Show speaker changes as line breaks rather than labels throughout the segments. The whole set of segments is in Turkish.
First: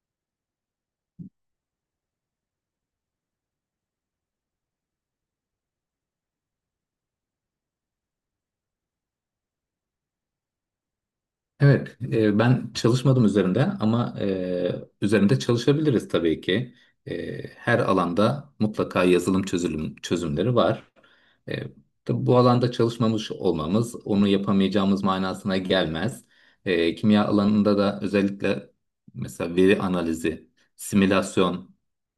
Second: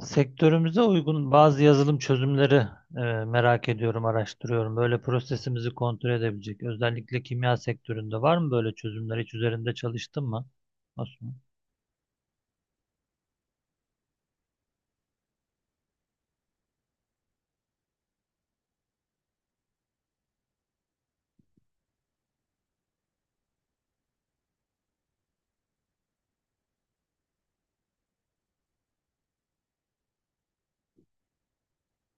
Sektörümüze uygun bazı yazılım çözümleri merak ediyorum, araştırıyorum. Böyle prosesimizi kontrol edebilecek. Özellikle kimya sektöründe var mı böyle çözümler? Hiç üzerinde çalıştın mı? Osman?
Evet, ben çalışmadım üzerinde ama üzerinde çalışabiliriz tabii ki. Her alanda mutlaka yazılım çözümleri var. E, tabii bu alanda çalışmamış olmamız onu yapamayacağımız manasına gelmez. Kimya alanında da özellikle mesela veri analizi, simülasyon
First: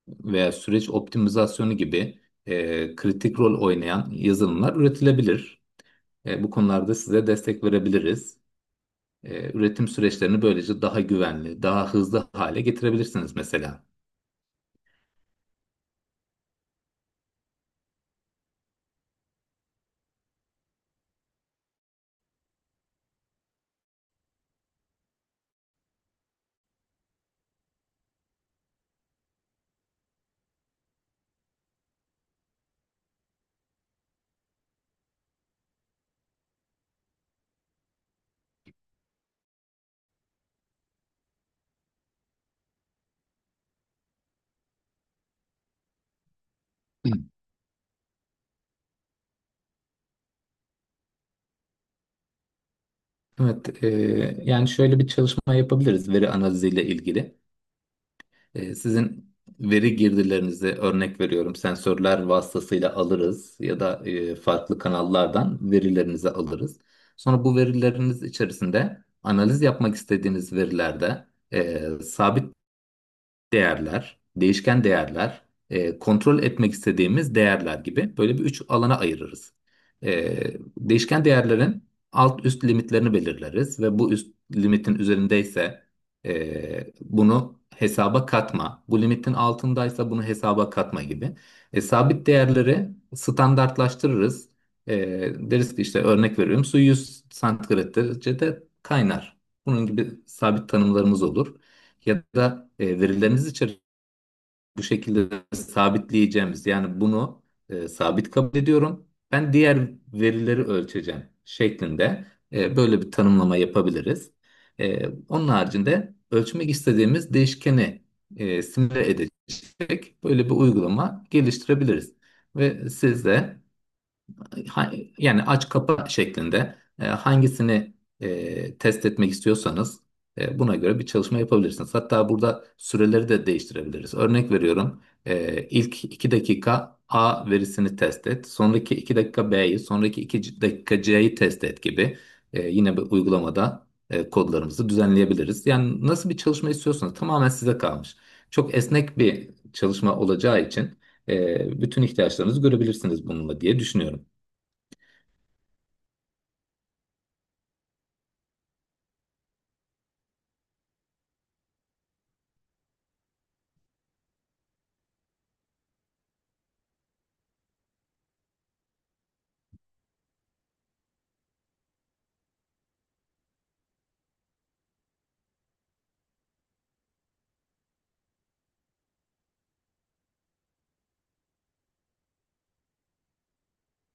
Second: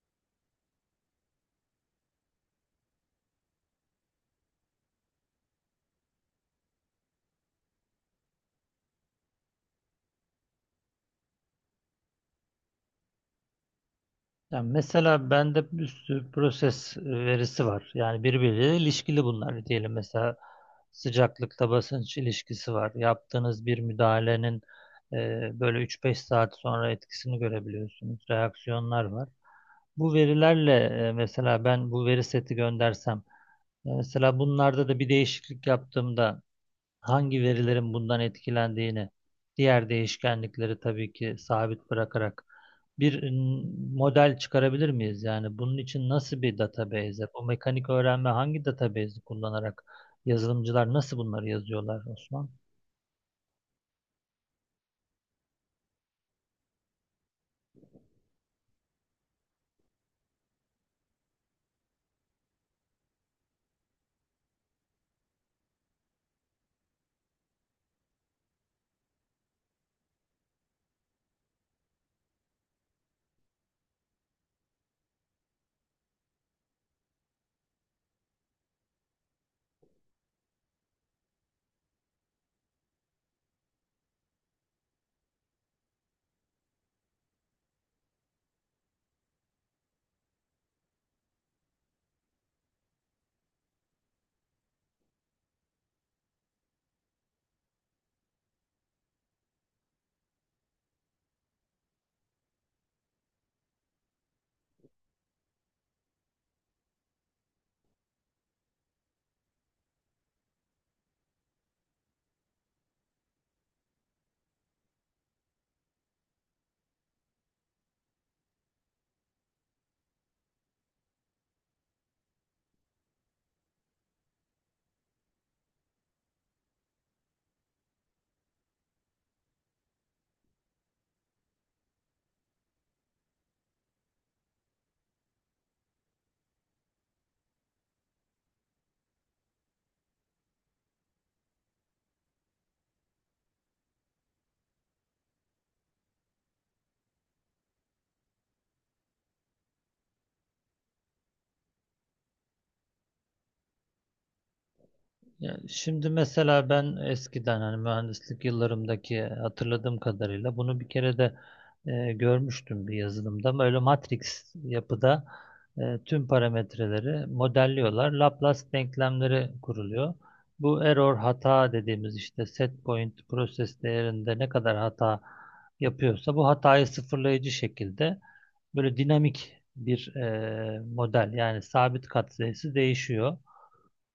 veya süreç optimizasyonu gibi kritik rol oynayan yazılımlar üretilebilir. Bu konularda size destek verebiliriz. Üretim süreçlerini böylece daha güvenli, daha hızlı hale getirebilirsiniz mesela.
Yani mesela bende bir sürü proses verisi var. Yani birbiriyle ilişkili bunlar diyelim. Mesela sıcaklıkta basınç ilişkisi var. Yaptığınız bir müdahalenin e, böyle 3-5 saat sonra etkisini görebiliyorsunuz. Reaksiyonlar var. Bu verilerle mesela ben bu veri seti göndersem, mesela bunlarda da bir değişiklik yaptığımda hangi verilerin bundan etkilendiğini, diğer değişkenlikleri tabii ki sabit bırakarak bir m, model çıkarabilir miyiz? Yani bunun için nasıl bir
Hı.
database, bu mekanik öğrenme hangi database'i kullanarak yazılımcılar nasıl bunları yazıyorlar Osman?
Evet, yani şöyle bir çalışma yapabiliriz veri analiziyle ilgili. Sizin veri girdilerinizi örnek veriyorum sensörler vasıtasıyla alırız ya da farklı kanallardan verilerinizi alırız. Sonra bu verileriniz içerisinde analiz yapmak istediğiniz verilerde sabit değerler, değişken değerler, kontrol etmek istediğimiz değerler gibi böyle bir üç alana ayırırız. E, Değişken değerlerin alt üst limitlerini belirleriz ve bu üst limitin üzerindeyse bunu hesaba katma, bu limitin altındaysa bunu hesaba katma gibi. Sabit değerleri standartlaştırırız. E, Deriz ki işte örnek veriyorum su 100 santigrat derecede kaynar. Bunun gibi sabit tanımlarımız olur ya da verileriniz içerisinde bu şekilde sabitleyeceğimiz yani bunu sabit kabul ediyorum. Ben diğer verileri ölçeceğim şeklinde böyle bir tanımlama yapabiliriz. Onun haricinde ölçmek istediğimiz değişkeni simüle edecek böyle bir uygulama geliştirebiliriz. Ve siz de ha- yani aç kapa şeklinde hangisini test etmek istiyorsanız buna göre bir çalışma yapabilirsiniz. Hatta burada süreleri de değiştirebiliriz. Örnek veriyorum. İlk 2 dakika A verisini test et. Sonraki 2 dakika B'yi, sonraki 2 dakika C'yi test et gibi. Yine bir uygulamada kodlarımızı düzenleyebiliriz. Yani nasıl bir çalışma istiyorsanız tamamen size kalmış. Çok esnek bir çalışma olacağı için bütün ihtiyaçlarınızı görebilirsiniz bununla diye düşünüyorum.
Yani şimdi mesela ben eskiden hani mühendislik yıllarımdaki hatırladığım kadarıyla bunu bir kere de görmüştüm bir yazılımda. Böyle matris yapıda tüm parametreleri modelliyorlar. Laplace denklemleri kuruluyor. Bu error hata dediğimiz işte set point proses değerinde ne kadar hata yapıyorsa bu hatayı sıfırlayıcı şekilde böyle dinamik bir model, yani sabit katsayısı değişiyor,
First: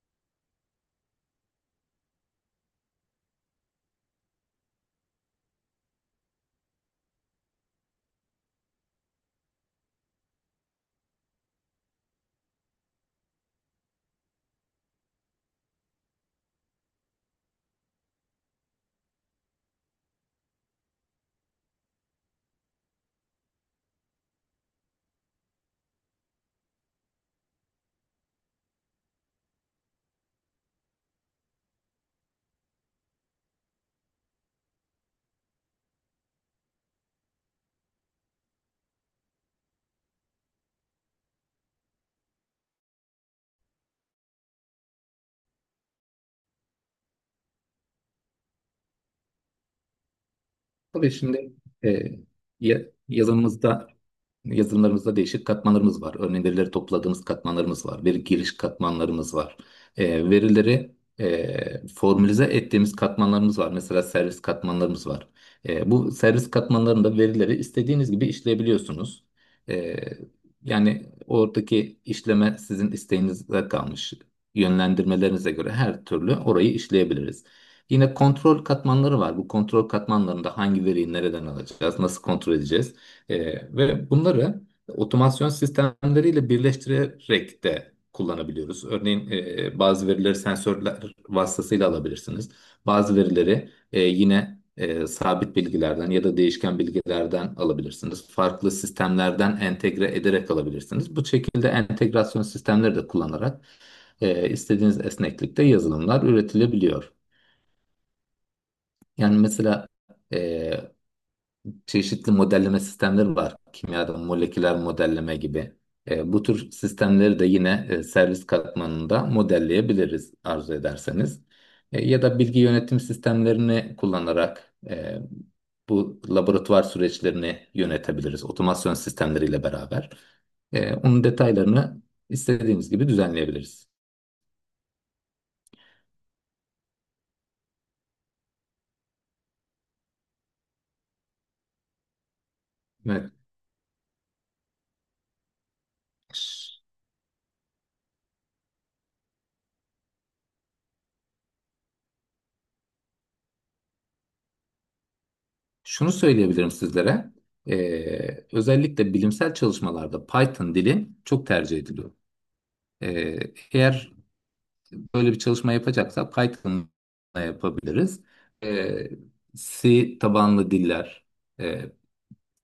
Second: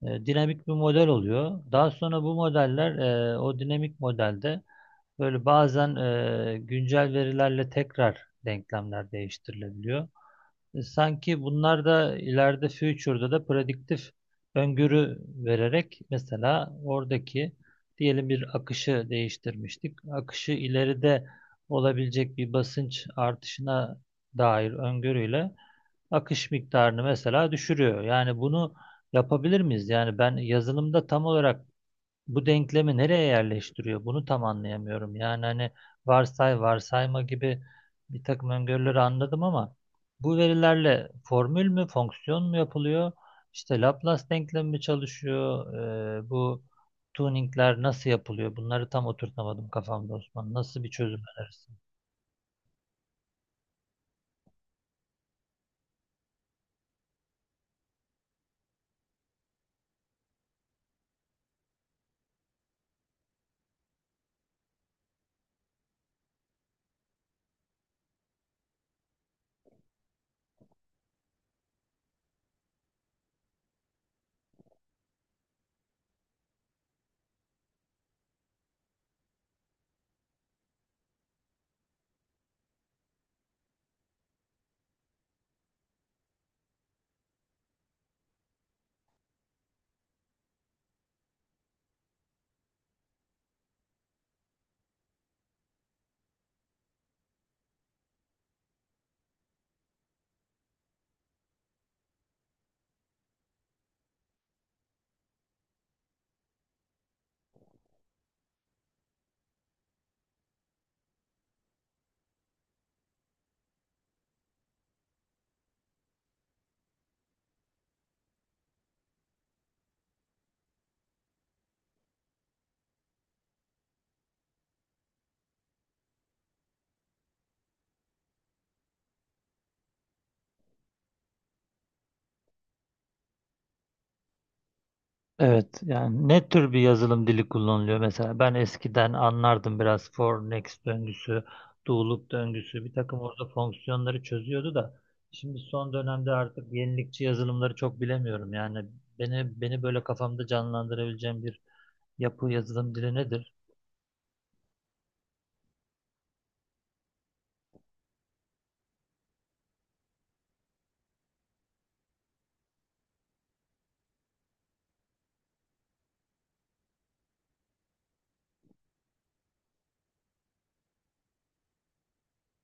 dinamik bir model oluyor. Daha sonra bu modeller o dinamik modelde böyle bazen güncel verilerle tekrar denklemler değiştirilebiliyor. Sanki bunlar da ileride future'da da prediktif öngörü vererek mesela oradaki diyelim bir akışı değiştirmiştik. Akışı ileride olabilecek bir basınç artışına dair öngörüyle akış miktarını mesela düşürüyor. Yani bunu yapabilir miyiz? Yani ben yazılımda tam olarak bu denklemi nereye yerleştiriyor? Bunu tam anlayamıyorum. Yani hani varsayma gibi bir takım öngörüleri anladım ama bu verilerle formül mü, fonksiyon mu yapılıyor? İşte Laplace denklemi mi çalışıyor? Bu tuningler nasıl yapılıyor? Bunları tam oturtamadım kafamda Osman. Nasıl bir
Tabii
çözüm
şimdi
önerirsin?
e, ya- yazımızda yazılımlarımızda değişik katmanlarımız var. Örneğin verileri topladığımız katmanlarımız var. Veri giriş katmanlarımız var. Verileri formülize ettiğimiz katmanlarımız var. Mesela servis katmanlarımız var. Bu servis katmanlarında verileri istediğiniz gibi işleyebiliyorsunuz. E, Yani oradaki işleme sizin isteğinize kalmış. Yönlendirmelerinize göre her türlü orayı işleyebiliriz. Yine kontrol katmanları var. Bu kontrol katmanlarında hangi veriyi nereden alacağız, nasıl kontrol edeceğiz? Ve bunları otomasyon sistemleriyle birleştirerek de kullanabiliyoruz. Örneğin bazı verileri sensörler vasıtasıyla alabilirsiniz. Bazı verileri yine sabit bilgilerden ya da değişken bilgilerden alabilirsiniz. Farklı sistemlerden entegre ederek alabilirsiniz. Bu şekilde entegrasyon sistemleri de kullanarak istediğiniz esneklikte yazılımlar üretilebiliyor. Yani mesela e, çeşitli modelleme sistemleri var. Kimyada moleküler modelleme gibi. Bu tür sistemleri de yine servis katmanında modelleyebiliriz arzu ederseniz. Ya da bilgi yönetim sistemlerini kullanarak bu laboratuvar süreçlerini yönetebiliriz. Otomasyon sistemleriyle beraber. Onun detaylarını istediğimiz gibi düzenleyebiliriz.
Evet, yani ne tür bir yazılım dili kullanılıyor mesela? Ben eskiden anlardım biraz for next döngüsü, do loop döngüsü, bir takım
Evet.
orada fonksiyonları çözüyordu da şimdi son dönemde artık
Ş-
yenilikçi yazılımları çok bilemiyorum. Yani beni böyle kafamda canlandırabileceğim bir yapı yazılım dili nedir?
Şunu söyleyebilirim sizlere. Özellikle bilimsel çalışmalarda Python dili çok tercih ediliyor. Ee, Eğer böyle bir çalışma yapacaksak Python'la yapabiliriz. Ee, C tabanlı diller, e,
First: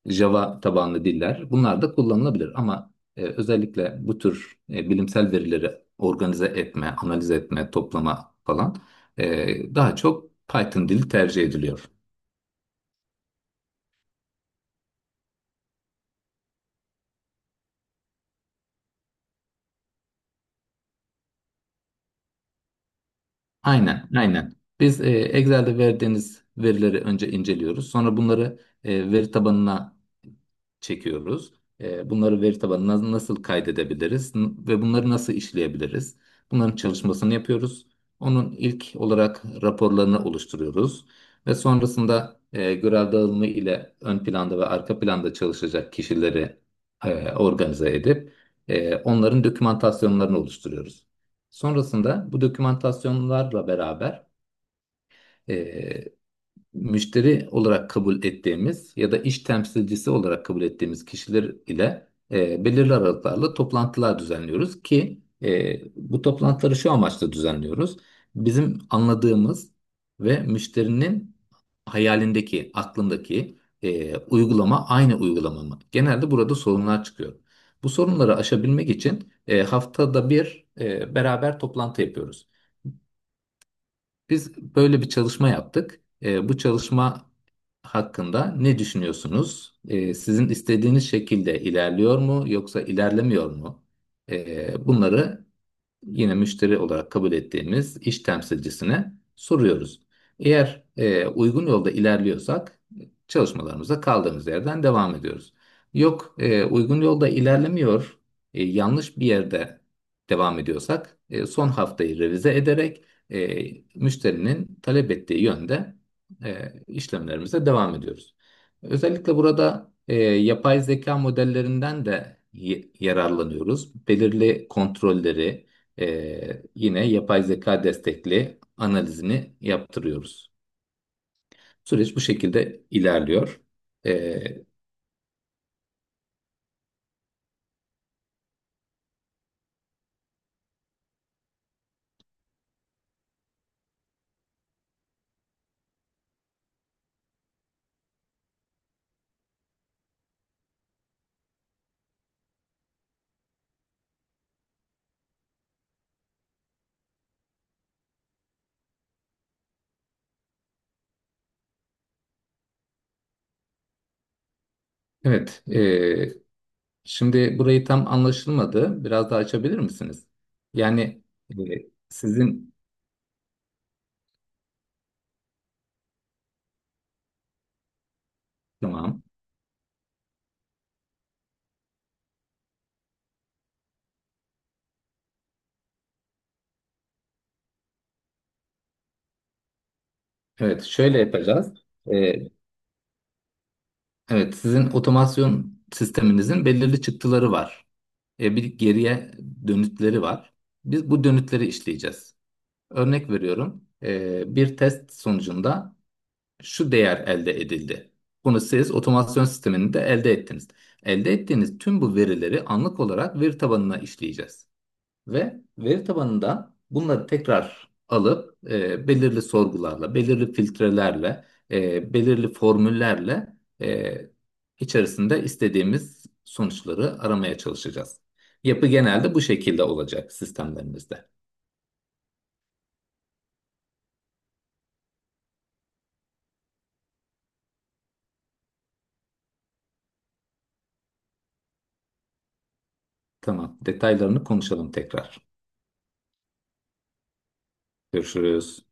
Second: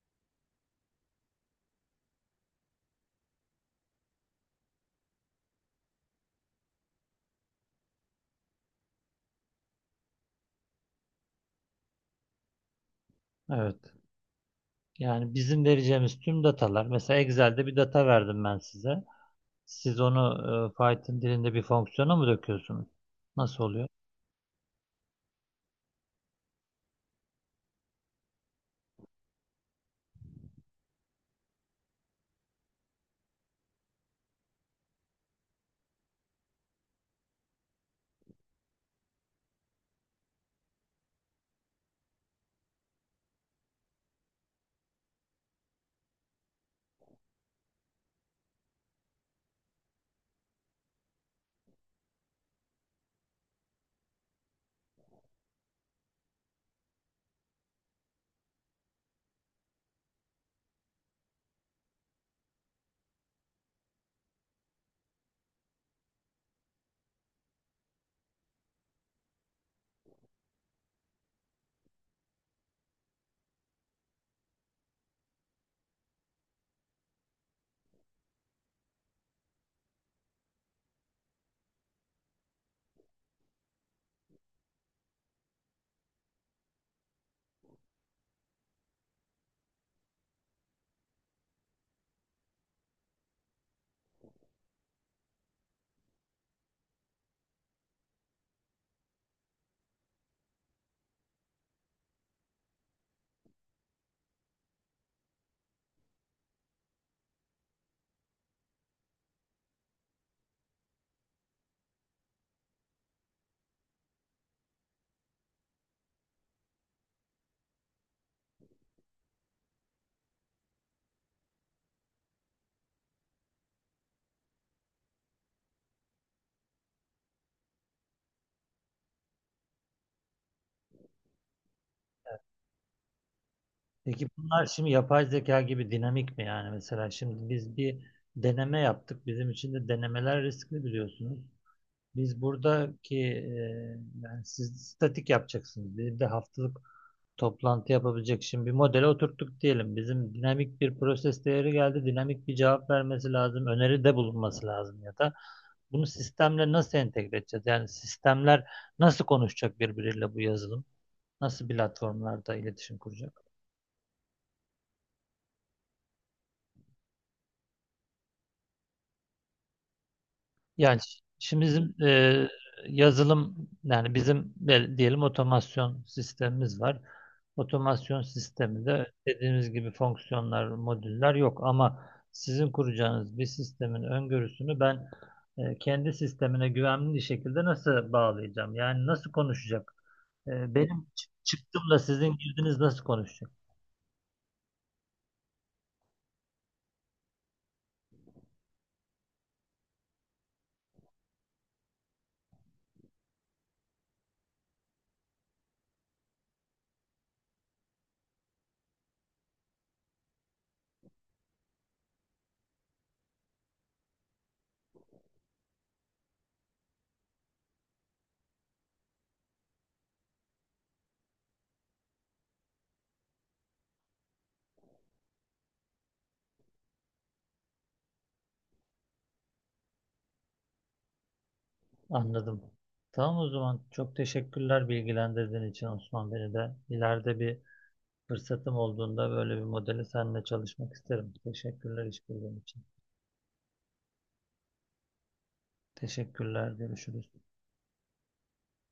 Java tabanlı diller bunlar da kullanılabilir. Ama özellikle bu tür bilimsel verileri organize etme, analiz etme, toplama falan daha çok Python dili tercih ediliyor.
Evet. Yani bizim vereceğimiz tüm datalar, mesela Excel'de bir data verdim ben size. Siz onu Python dilinde bir fonksiyona mı döküyorsunuz? Nasıl oluyor?
Aynen, aynen. Biz Excel'de verdiğiniz verileri önce inceliyoruz. Sonra bunları veri tabanına çekiyoruz. Bunları veri tabanına nasıl kaydedebiliriz ve bunları nasıl işleyebiliriz? Bunların çalışmasını yapıyoruz. Onun ilk olarak raporlarını oluşturuyoruz ve sonrasında görev dağılımı ile ön planda ve arka planda çalışacak kişileri organize edip onların dokümantasyonlarını oluşturuyoruz. Sonrasında bu dokümantasyonlarla beraber müşteri olarak kabul ettiğimiz ya da iş temsilcisi olarak kabul ettiğimiz kişiler ile belirli aralıklarla toplantılar düzenliyoruz ki bu toplantıları şu amaçla düzenliyoruz. Bizim anladığımız ve müşterinin hayalindeki, aklındaki uygulama aynı uygulama mı? Genelde burada sorunlar çıkıyor. Bu sorunları aşabilmek için haftada bir beraber toplantı yapıyoruz. Biz böyle bir çalışma yaptık. Bu çalışma hakkında ne düşünüyorsunuz? Sizin istediğiniz şekilde ilerliyor mu yoksa ilerlemiyor mu? Bunları yine müşteri olarak kabul ettiğimiz iş temsilcisine soruyoruz. Eğer uygun yolda ilerliyorsak çalışmalarımıza kaldığımız yerden devam ediyoruz. Yok uygun yolda ilerlemiyor, yanlış bir yerde devam ediyorsak son haftayı revize ederek e, müşterinin talep ettiği yönde e, işlemlerimize devam ediyoruz. Özellikle burada yapay zeka modellerinden de yararlanıyoruz. Belirli kontrolleri, yine yapay zeka destekli analizini yaptırıyoruz. Süreç bu şekilde ilerliyor.
Peki
Ee,
bunlar şimdi yapay zeka gibi dinamik mi, yani mesela şimdi biz bir deneme yaptık. Bizim için de denemeler riskli biliyorsunuz. Biz buradaki yani siz statik yapacaksınız. Bir de haftalık toplantı yapabilecek şimdi bir modele oturttuk diyelim. Bizim dinamik bir proses değeri geldi. Dinamik bir cevap vermesi lazım. Öneride bulunması lazım ya da bunu sistemle nasıl entegre edeceğiz? Yani sistemler nasıl konuşacak birbiriyle bu yazılım? Nasıl platformlarda iletişim kuracak?
evet, şimdi burayı tam anlaşılmadı. Biraz daha açabilir misiniz? Yani e,
Şimdi bizim
sizin
yazılım, yani bizim diyelim otomasyon sistemimiz var. Otomasyon sisteminde
tamam.
dediğimiz gibi fonksiyonlar, modüller yok ama sizin kuracağınız bir sistemin öngörüsünü ben kendi sistemine güvenli şekilde nasıl bağlayacağım? Yani nasıl konuşacak?
Evet,
Benim
şöyle yapacağız.
çıktımla
Ee,
sizin girdiniz nasıl konuşacak?
evet, sizin otomasyon sisteminizin belirli çıktıları var. Bir geriye dönütleri var. Biz bu dönütleri işleyeceğiz. Örnek veriyorum. Bir test sonucunda şu değer elde edildi. Bunu siz otomasyon sisteminde elde ettiniz. Elde ettiğiniz tüm bu verileri anlık olarak veri tabanına işleyeceğiz. Ve veri tabanında bunları tekrar alıp belirli sorgularla, belirli filtrelerle, belirli formüllerle e, içerisinde istediğimiz sonuçları aramaya çalışacağız. Yapı genelde bu şekilde olacak sistemlerimizde.
Anladım. Tamam, o zaman çok teşekkürler bilgilendirdiğin için Osman, beni de. İleride bir fırsatım olduğunda böyle bir modeli seninle çalışmak isterim. Teşekkürler işbirliğin için.
Tamam, detaylarını konuşalım tekrar.
Teşekkürler. Görüşürüz.
Görüşürüz.